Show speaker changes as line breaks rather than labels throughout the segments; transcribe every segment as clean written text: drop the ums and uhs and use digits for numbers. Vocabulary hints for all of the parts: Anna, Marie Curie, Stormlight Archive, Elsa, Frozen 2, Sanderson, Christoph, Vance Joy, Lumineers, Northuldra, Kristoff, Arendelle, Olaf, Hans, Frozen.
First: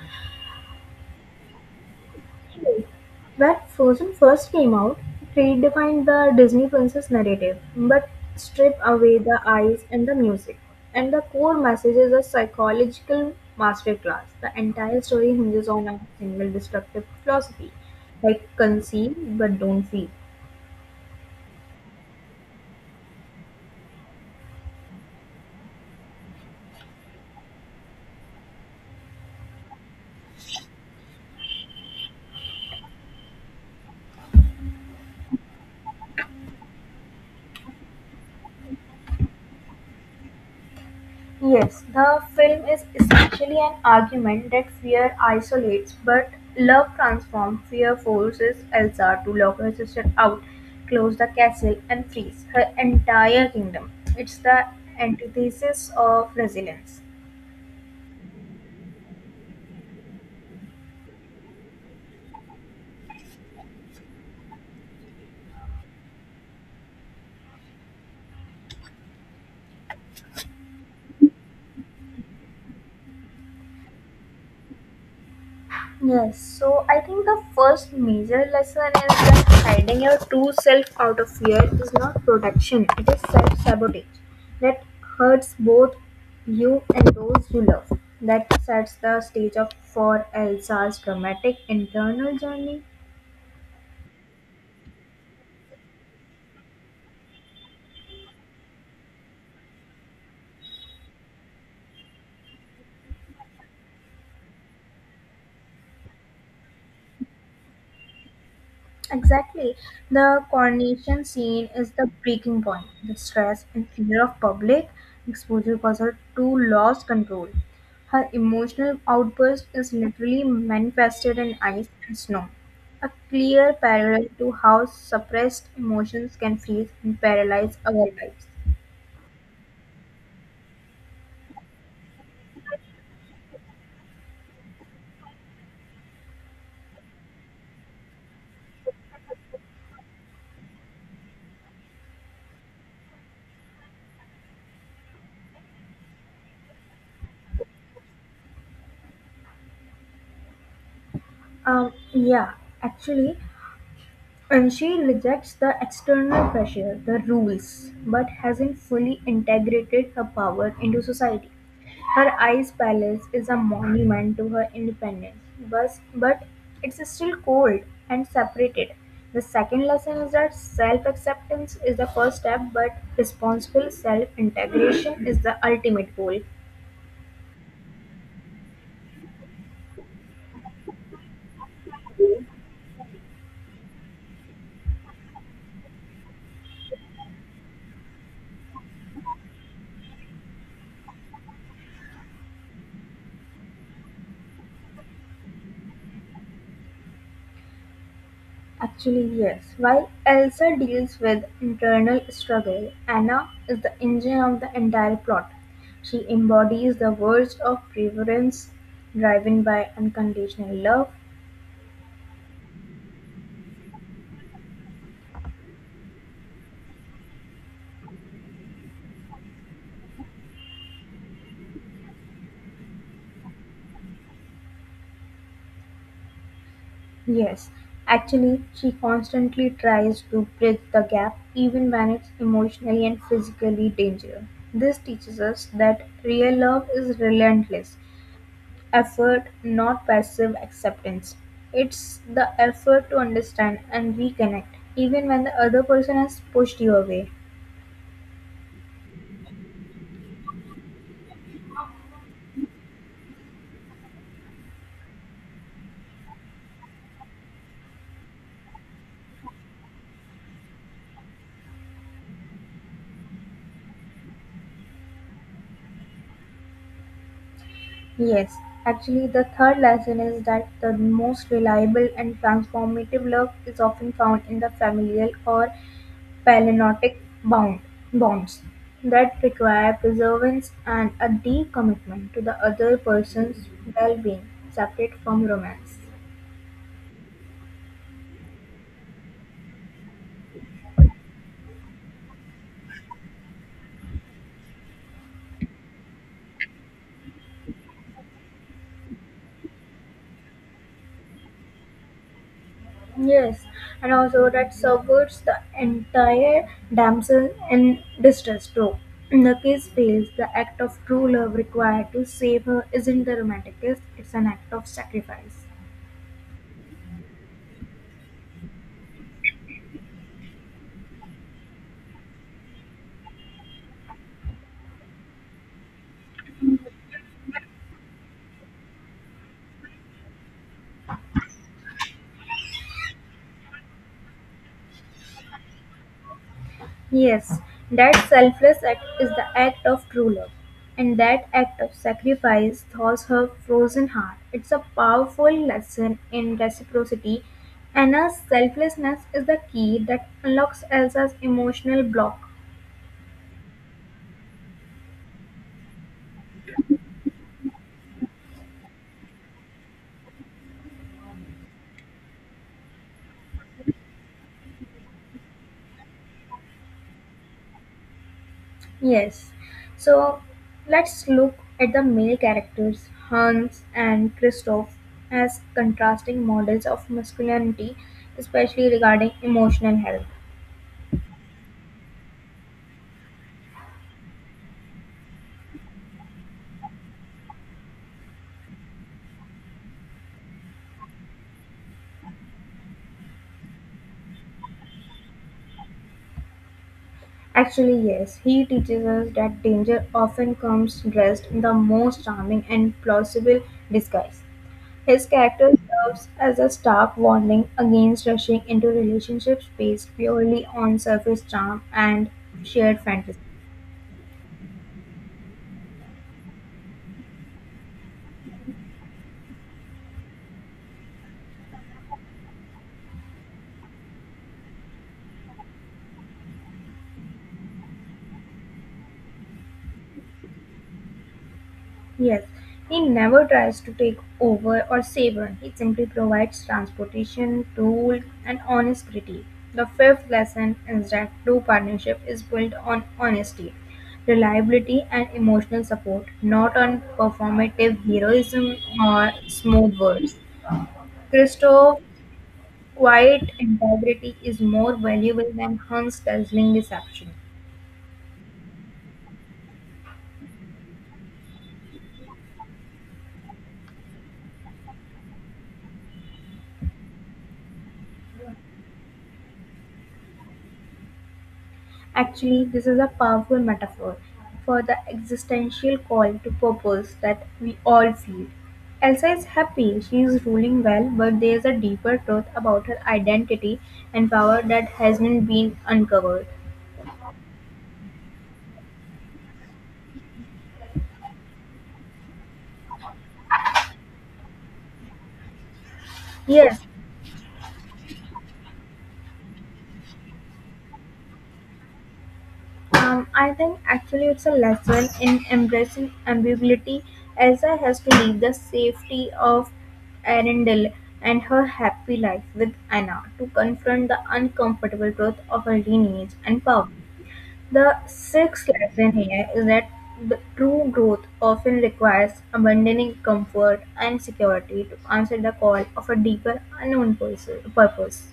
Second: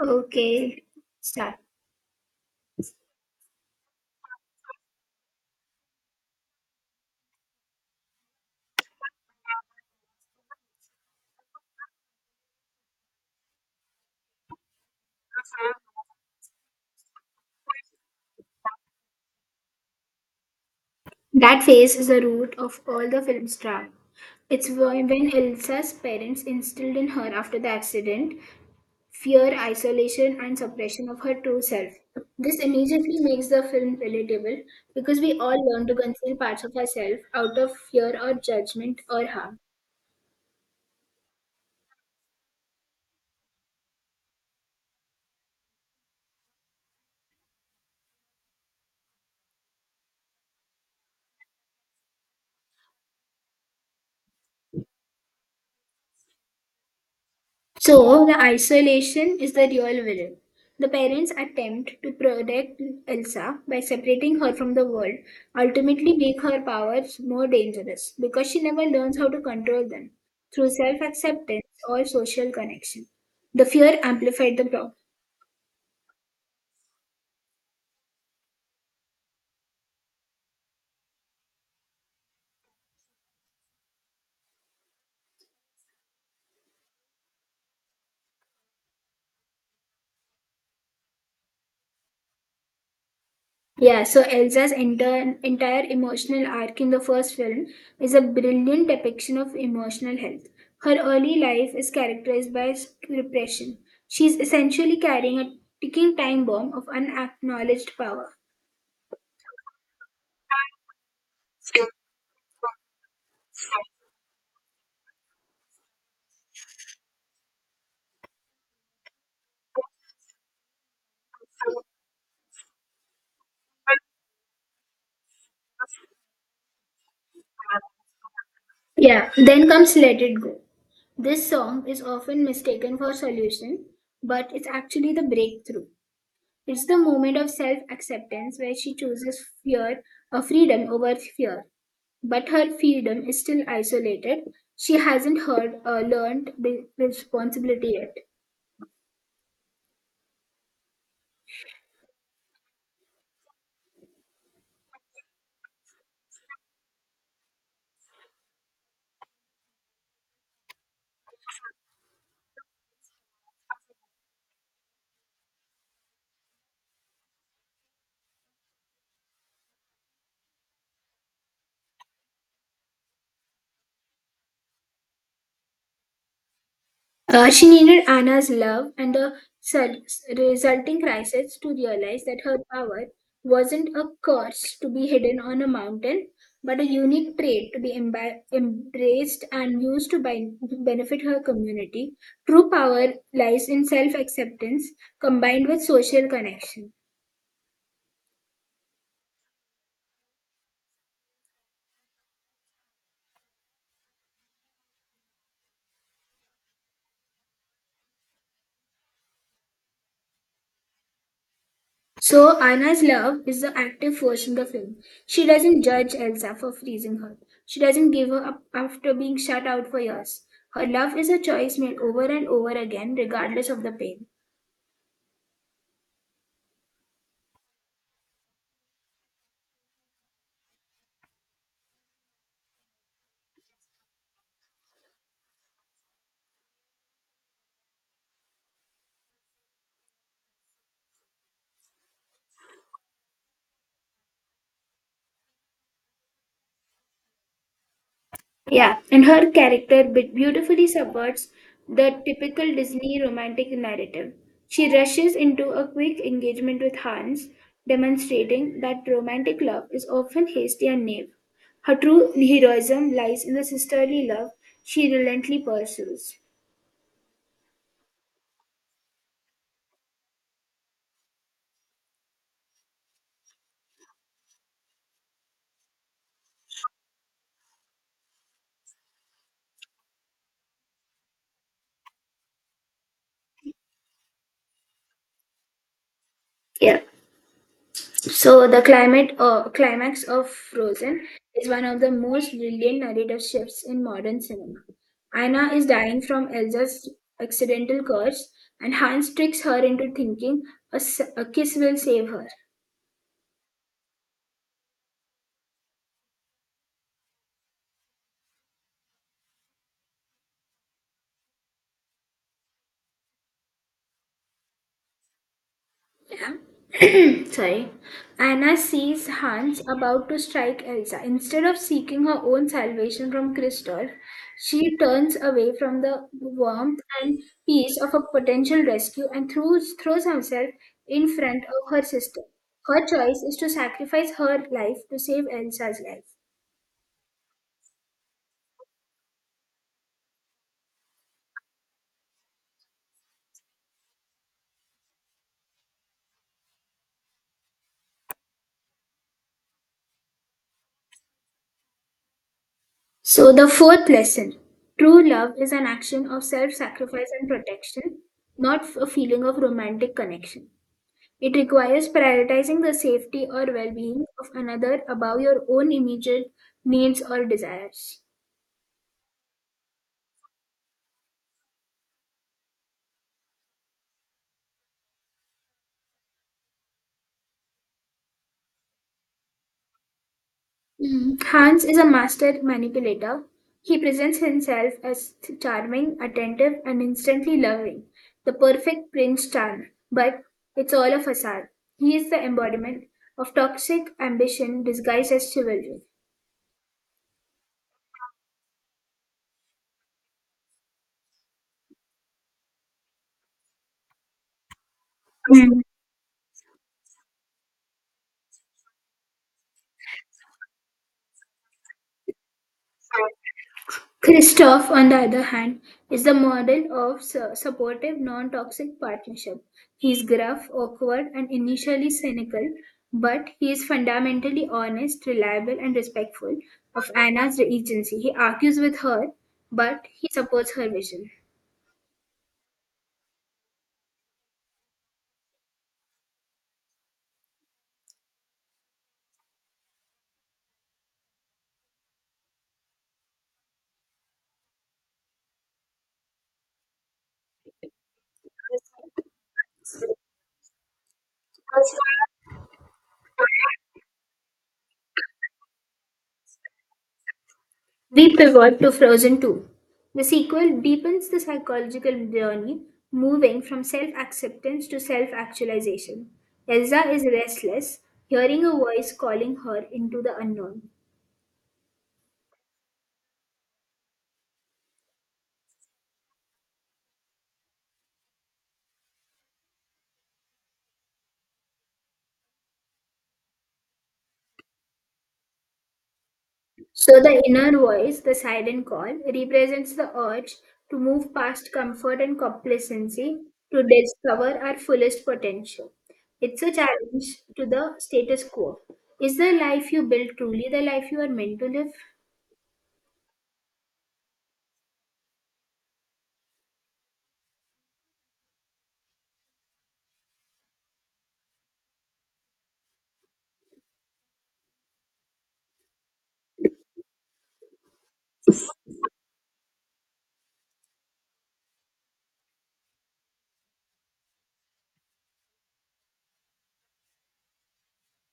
Okay. So
Actually, when Frozen first came out, it redefined the Disney princess narrative, but stripped away the eyes and the music. And the core message is a psychological masterclass. The entire story hinges on a single destructive philosophy like conceive but don't feel.
that phase is the root of all the film's drama. It's when Elsa's parents instilled in her after the accident fear, isolation, and suppression of her true self. This immediately makes the film relatable because we all learn to conceal parts of ourselves out of fear or judgment or harm.
Yes, the film is essentially an argument that fear isolates, but love transforms. Fear forces Elsa to lock her sister out, close the castle, and freeze her entire kingdom. It's the antithesis of resilience.
So, the isolation is the real villain. The parents' attempt to protect Elsa by separating her from the world ultimately make her powers more dangerous because she never learns how to control them through self acceptance or social connection. The fear amplified the problem.
Yes, so I think the first major lesson is that hiding your true self out of fear is not protection, it is self sabotage that hurts both you and those you love. That sets the stage up for Elsa's dramatic internal journey.
Yeah, so entire emotional arc in the first film is a brilliant depiction of emotional health. Her early life is characterized by repression. She's essentially carrying a ticking time bomb of unacknowledged power.
Exactly. The coronation scene is the breaking point. The stress and fear of public exposure cause her to lose control. Her emotional outburst is literally manifested in ice and snow, a clear parallel to how suppressed emotions can freeze and paralyze our lives.
Yeah, then comes Let It Go. This song is often mistaken for solution, but it's actually the breakthrough. It's the moment of self acceptance where she chooses fear or freedom over fear. But her freedom is still isolated. She hasn't heard or learned the responsibility yet.
Yeah, actually, and she rejects the external pressure, the rules, but hasn't fully integrated her power into society. Her ice palace is a monument to her independence, but it's still cold and separated. The second lesson is that self acceptance is the first step, but responsible self integration is the ultimate goal.
She needed Anna's love and the sel- resulting crisis to realize that her power wasn't a curse to be hidden on a mountain, but a unique trait to be embraced and used to benefit her community. True power lies in self acceptance combined with social connection.
Actually, yes. While Elsa deals with internal struggle, Anna is the engine of the entire plot. She embodies the worst of preference driven by unconditional love.
So Anna's love is the active force in the film. She doesn't judge Elsa for freezing her. She doesn't give her up after being shut out for years. Her love is a choice made over and over again, regardless of the pain.
Yes, actually, she constantly tries to bridge the gap even when it's emotionally and physically dangerous. This teaches us that real love is relentless effort, not passive acceptance. It's the effort to understand and reconnect, even when the other person has pushed you away.
Yeah, and her character beautifully subverts the typical Disney romantic narrative. She rushes into a quick engagement with Hans, demonstrating that romantic love is often hasty and naive. Her true heroism lies in the sisterly love she relentlessly pursues.
Yes, actually, the third lesson is that the most reliable and transformative love is often found in the familial or palinodic bound bonds that require perseverance and a deep commitment to the other person's well-being, separate from romance.
Yeah. So the climate climax of Frozen is one of the most brilliant narrative shifts in modern cinema. Anna is dying from Elsa's accidental curse, and Hans tricks her into thinking a kiss will save her.
Yes, and also that subverts the entire damsel in distress trope. The kiss fails. The act of true love required to save her isn't the romantic kiss, it's an act of sacrifice.
Sorry. Anna sees Hans about to strike Elsa. Instead of seeking her own salvation from Kristoff, she turns away from the warmth and peace of a potential rescue and throws herself in front of her sister. Her choice is to sacrifice her life to save Elsa's life.
Yes, that selfless act is the act of true love. And that act of sacrifice thaws her frozen heart. It's a powerful lesson in reciprocity. Anna's selflessness is the key that unlocks Elsa's emotional block.
So, the fourth lesson: true love is an action of self sacrifice and protection, not a feeling of romantic connection. It requires prioritizing the safety or well being of another above your own immediate needs or desires.
Yes. So let's look at the male characters, Hans and Christoph, as contrasting models of masculinity, especially regarding emotional health.
Hmm, Hans is a master manipulator. He presents himself as charming, attentive, and instantly loving, the perfect Prince Charm. But it's all a facade. He is the embodiment of toxic ambition disguised as chivalry.
Actually, yes, he teaches us that danger often comes dressed in the most charming and plausible disguise. His character
Mm.
serves as a stark warning against rushing into relationships based purely on surface charm and shared fantasy.
Christoph, on the other hand, is the model of supportive, non-toxic partnership. He is gruff, awkward, and initially cynical, but he is fundamentally honest, reliable, and respectful of Anna's agency. He argues with her, but he supports her vision.
Yes, he never tries to take over or save her. He simply provides transportation, tool, and honest critique. The fifth lesson is that true partnership is built on honesty, reliability, and emotional support, not on performative heroism or smooth words. Christo, quiet integrity is more valuable than Hunt's dazzling deception.
But to Frozen 2. The sequel deepens the psychological journey, moving from self-acceptance to self-actualization. Elsa is restless, hearing a voice calling her into the unknown.
Actually, this is a powerful metaphor for the existential call to purpose that we all feel. Elsa is happy, she is ruling well, but there is a deeper truth about her identity and power that hasn't been uncovered.
So the inner voice, the siren call, represents the urge to move past comfort and complacency to discover our fullest potential. It's a
Yes,
challenge to the status quo. Is the life you build truly the life you are meant to live?
I think actually it's a lesson in embracing ambiguity. Elsa has to leave the safety of Arendelle and her happy life with Anna to confront the uncomfortable truth of her lineage and power. The sixth lesson here is that the true growth often requires abandoning comfort and security to answer the call of a deeper unknown purpose.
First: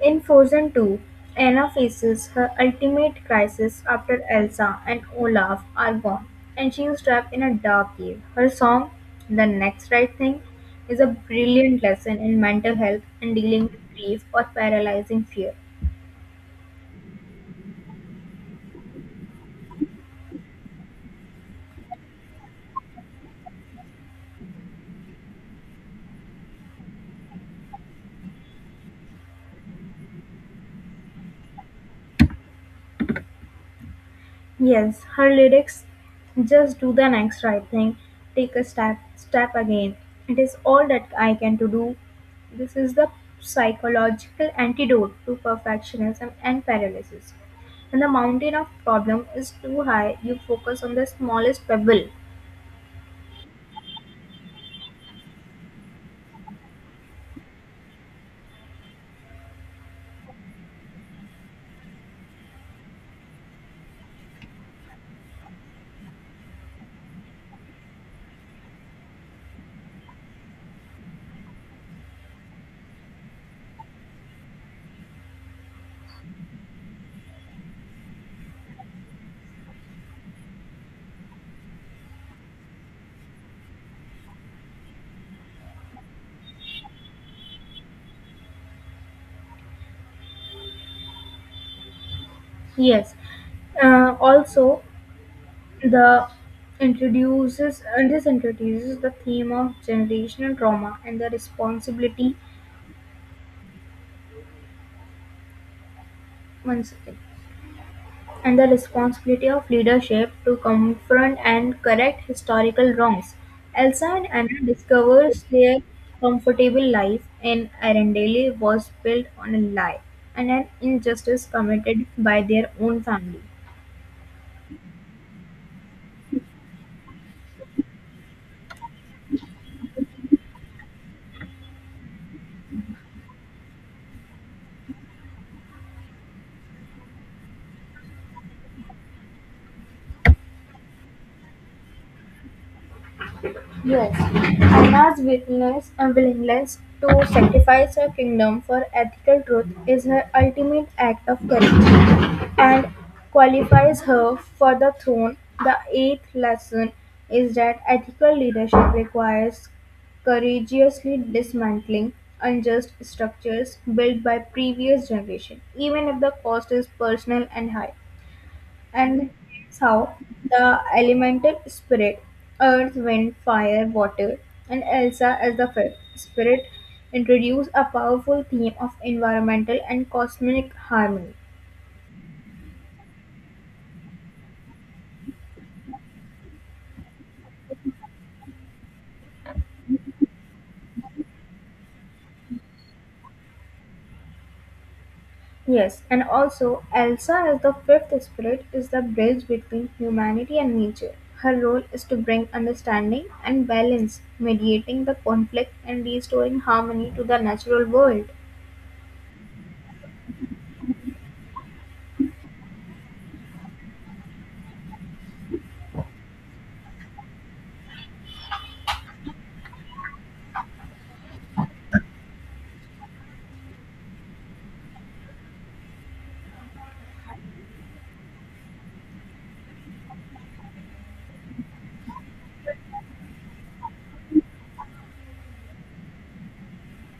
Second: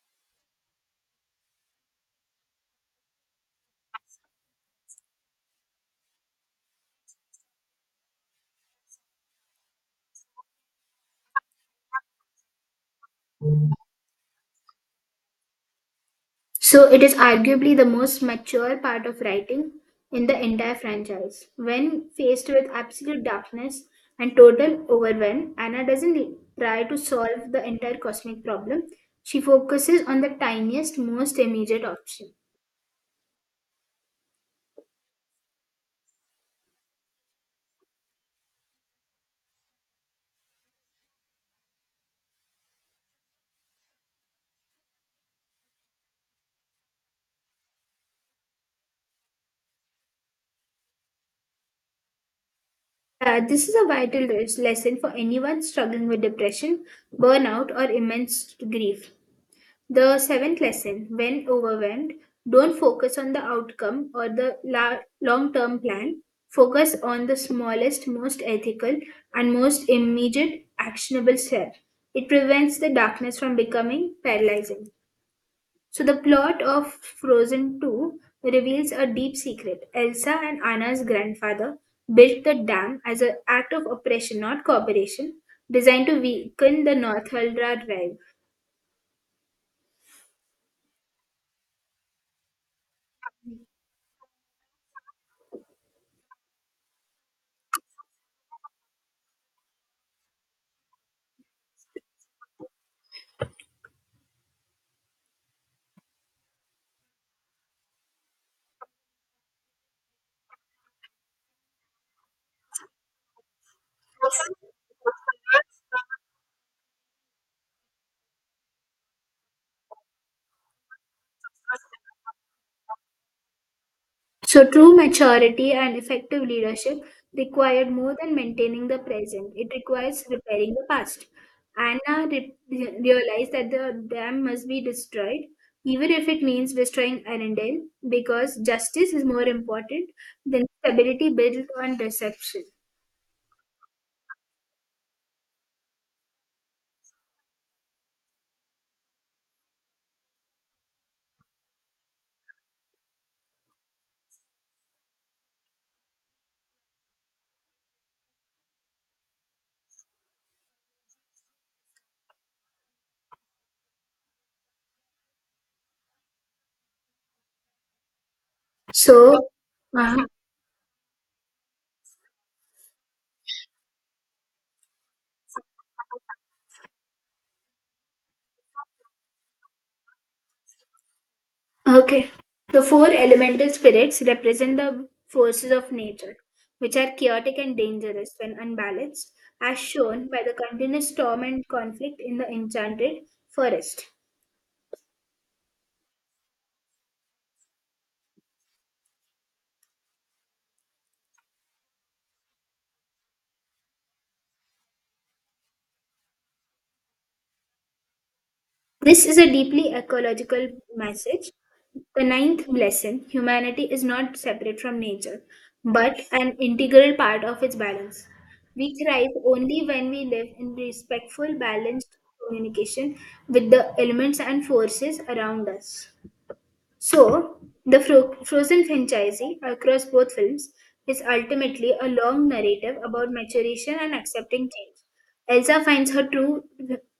In Frozen 2, Anna faces her ultimate crisis after Elsa and Olaf are gone, and she is trapped in a dark cave. Her song, The Next Right Thing, is a brilliant lesson in mental health and dealing with grief or paralyzing fear.
So it is arguably the most mature part of writing in the entire franchise. When faced with absolute darkness and total overwhelm, Anna doesn't try to solve the entire cosmic problem. She focuses on the tiniest, most immediate option.
Yes, her lyrics just do the next right thing, take a step, step again. It is all that I can to do. This is the psychological antidote to perfectionism and paralysis. When the mountain of problem is too high, you focus on the smallest pebble.
This is a vital lesson for anyone struggling with depression, burnout, or immense grief. The seventh lesson: when overwhelmed, don't focus on the outcome or the long term plan. Focus on the smallest, most ethical, and most immediate actionable step. It prevents the darkness from becoming paralyzing. So, the plot of Frozen 2 reveals a deep secret. Elsa and Anna's grandfather built the dam as an act of oppression, not cooperation, designed to weaken the Northuldra tribe.
Yes. Also, the introduces this introduces the theme of generational trauma and the responsibility. One second. And the responsibility of leadership to confront and correct historical wrongs. Elsa and Anna discovers their comfortable life in Arendelle was built on a lie and an injustice committed by their own family.
So true maturity and effective leadership required more than maintaining the present. It requires repairing the past. Anna realized that the dam must be destroyed, even if it means destroying Arendelle, because justice is more important than stability built on deception.
Yes, Anna's weakness and willingness to sacrifice her kingdom for ethical truth is her ultimate act of courage and qualifies her for the throne. The eighth lesson is that ethical leadership requires courageously dismantling unjust structures built by previous generations, even if the cost is personal and high, and
So,
that's how
uh-huh.
the elemental spirit earth wind fire water and Elsa as the fifth spirit introduce a powerful theme of environmental and cosmic harmony.
Okay. The four elemental spirits represent the forces of nature, which are chaotic and dangerous when unbalanced, as shown by the continuous storm and conflict in the enchanted forest.
Yes, and also Elsa as the fifth spirit is the bridge between humanity and nature. Her role is to bring understanding and balance, mediating the conflict and restoring harmony to the natural world.
This is a deeply ecological message. The ninth lesson: humanity is not separate from nature, but an integral part of its balance. We thrive only when we live in respectful, balanced communication with the elements and forces around us. So, the Frozen franchisee across both films is ultimately a long narrative about maturation and accepting change. Elsa finds her true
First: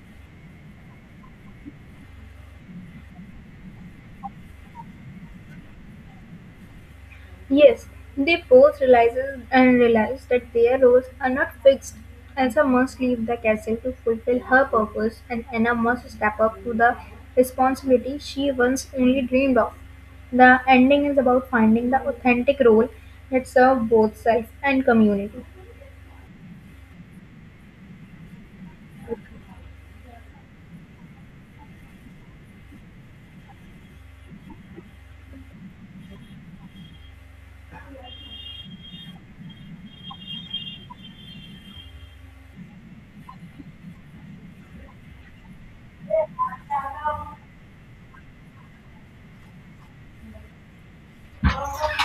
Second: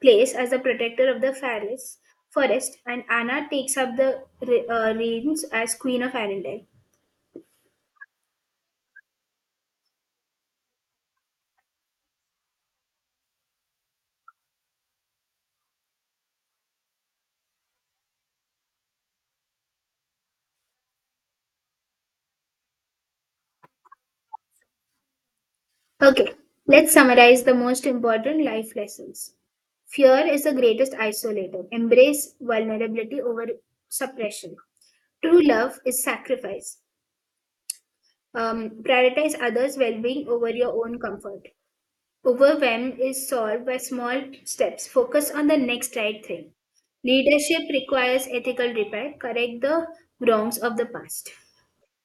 place as the protector of the forest, forest and Anna takes up the reins as Queen of Arendelle.
Yes, they both realize that their roles are not fixed. Elsa must leave the castle to fulfill her purpose, and Anna must step up to the responsibility she once only dreamed of. The ending is about finding the authentic role that serves both self and community.
Okay, let's summarize the most important life lessons. Fear is the greatest isolator. Embrace vulnerability over suppression. True love is sacrifice. Prioritize others' well being over your own comfort. Overwhelm is solved by small steps. Focus on the next right thing. Leadership requires ethical repair. Correct the wrongs of the past.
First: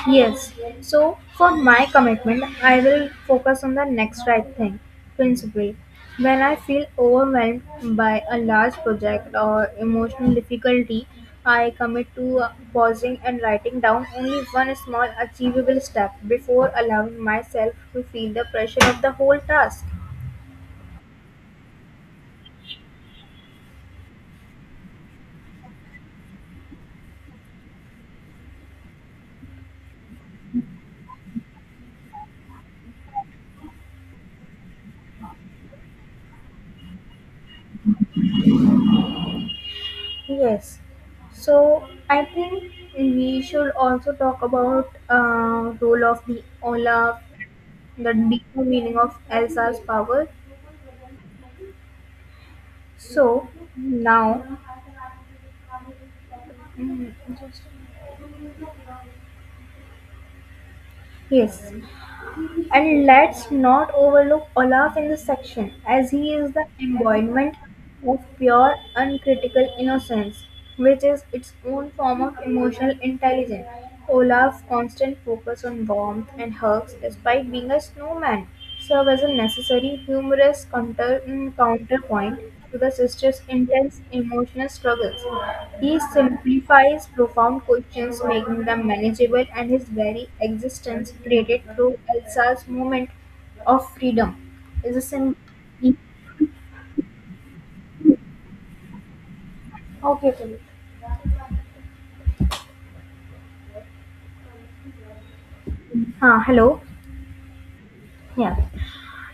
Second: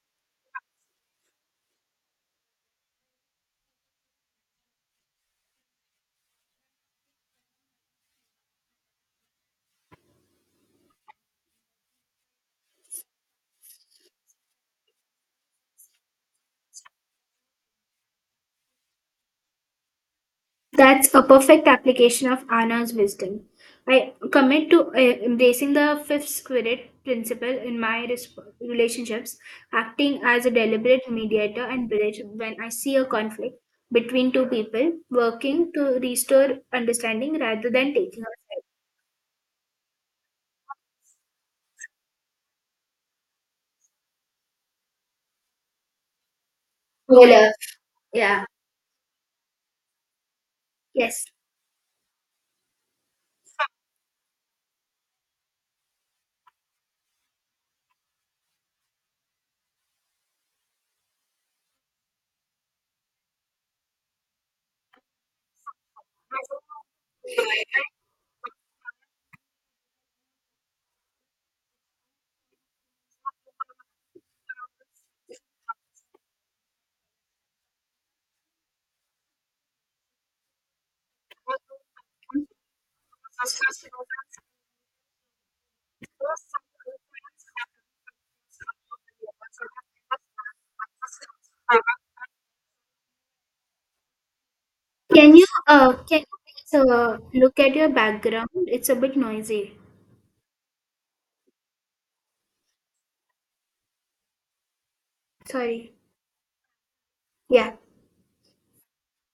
Yes. So for my commitment, I will focus on the next right thing principle. When I feel overwhelmed by a large project or emotional difficulty, I commit to pausing and writing down only one small achievable step before allowing myself to feel the pressure of the whole task.
That's a perfect application of Anna's wisdom. I commit to embracing the fifth spirit principle in my relationships, acting as a deliberate mediator and bridge when I see a conflict between two people, working to restore understanding rather than taking a side.
Yes. So I think we should also talk about role of the Olaf,
Well,
the
yeah.
deeper meaning of Elsa's power.
Yes.
So now, yes, and let's not overlook Olaf in this section, as he is the embodiment of pure, uncritical innocence, which is its own form of emotional intelligence. Olaf's constant focus on warmth and hugs, despite being a snowman, serve as a necessary, humorous counterpoint to the sister's intense emotional struggles. He simplifies profound questions, making them manageable, and his very existence, created through Elsa's moment of freedom, is a symbol.
Can you please look at your background? It's a bit noisy.
Okay, okay.
Sorry.
Ah, hello.
Yeah.
Yeah.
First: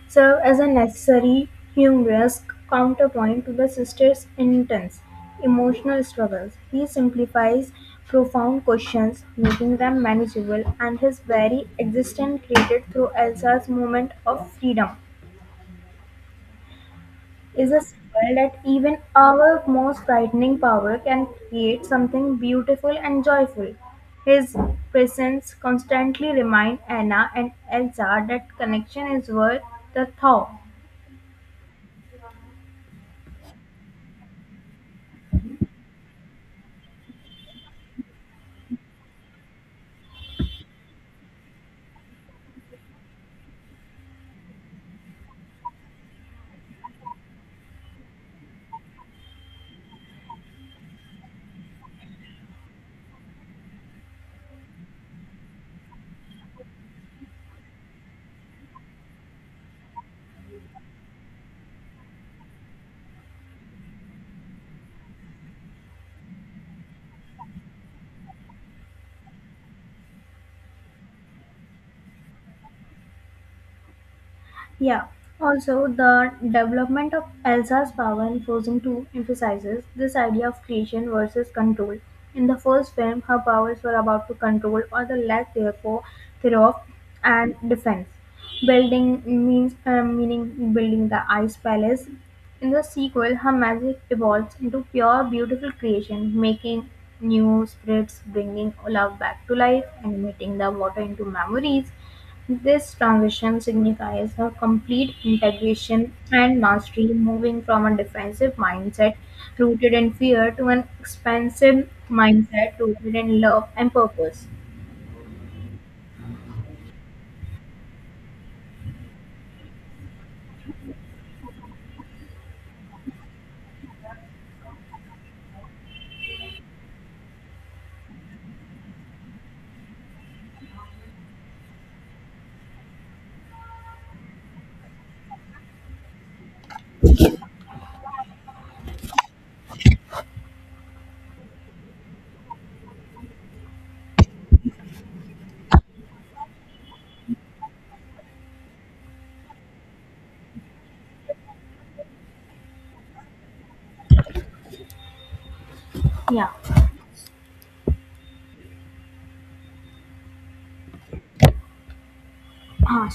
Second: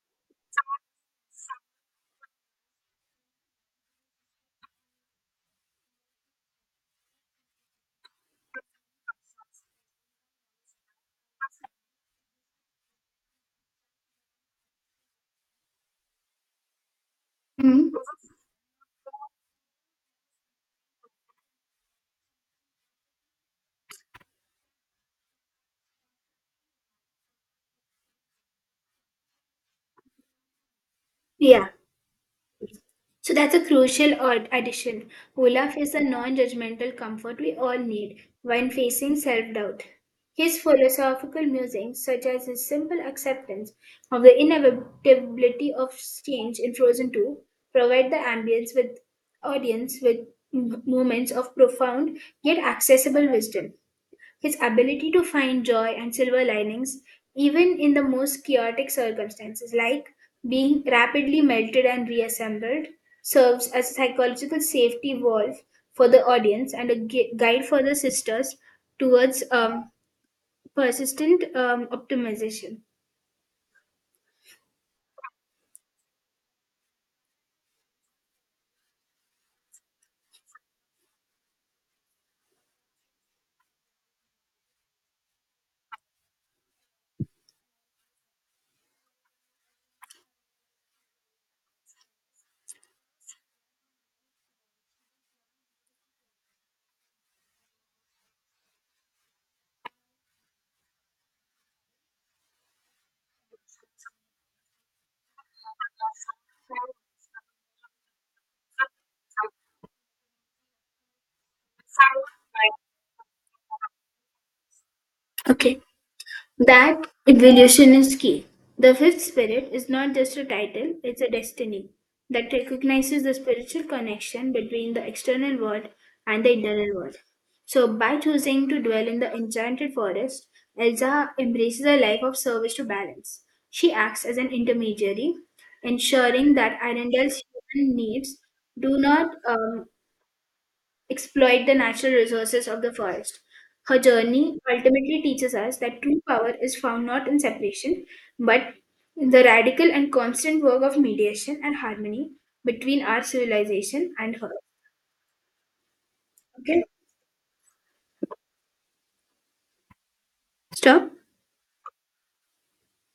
Serve as a necessary, humorous counterpoint to the sister's intense emotional struggles. He simplifies profound questions, making them manageable, and his very existence created through Elsa's moment of freedom is a
Hmm.
symbol that even our most frightening power can create something beautiful and joyful. His presence constantly reminds Anna and Elsa that connection is worth the thought.
Yeah. So that's a crucial addition. Olaf is a non judgmental comfort we all need when facing self doubt. His philosophical musings, such as his simple acceptance of the inevitability of change in Frozen 2, provide the ambience with audience with moments of profound yet accessible wisdom. His ability to find joy and silver linings, even in the most chaotic circumstances, like being rapidly melted and reassembled, serves as a psychological safety valve for the audience and a guide for the sisters towards persistent optimization.
Yeah. Also, the development of Elsa's power in Frozen 2 emphasizes this idea of creation versus control. In the first film, her powers were about to control or the lack therefore thereof and defense. Building means meaning building the ice palace. In the sequel, her magic evolves into pure, beautiful creation, making new spirits, bringing love back to life, animating the water into memories. This transition signifies her complete integration and mastery, moving from a defensive mindset rooted in fear to an expansive mindset rooted in love and purpose.
Okay. That evolution is key. The fifth spirit is not just a title, it's a destiny that recognizes the spiritual connection between the external world and the internal world. So, by choosing to dwell in the enchanted forest, Elsa embraces a life of service to balance. She acts as an intermediary, ensuring that Arendelle's human needs do not exploit the natural resources of the forest. Her journey ultimately teaches us that true power is found not in separation, but in the radical and constant work of mediation and harmony between our civilization and her.
Yeah.
Okay, stop.
Ah,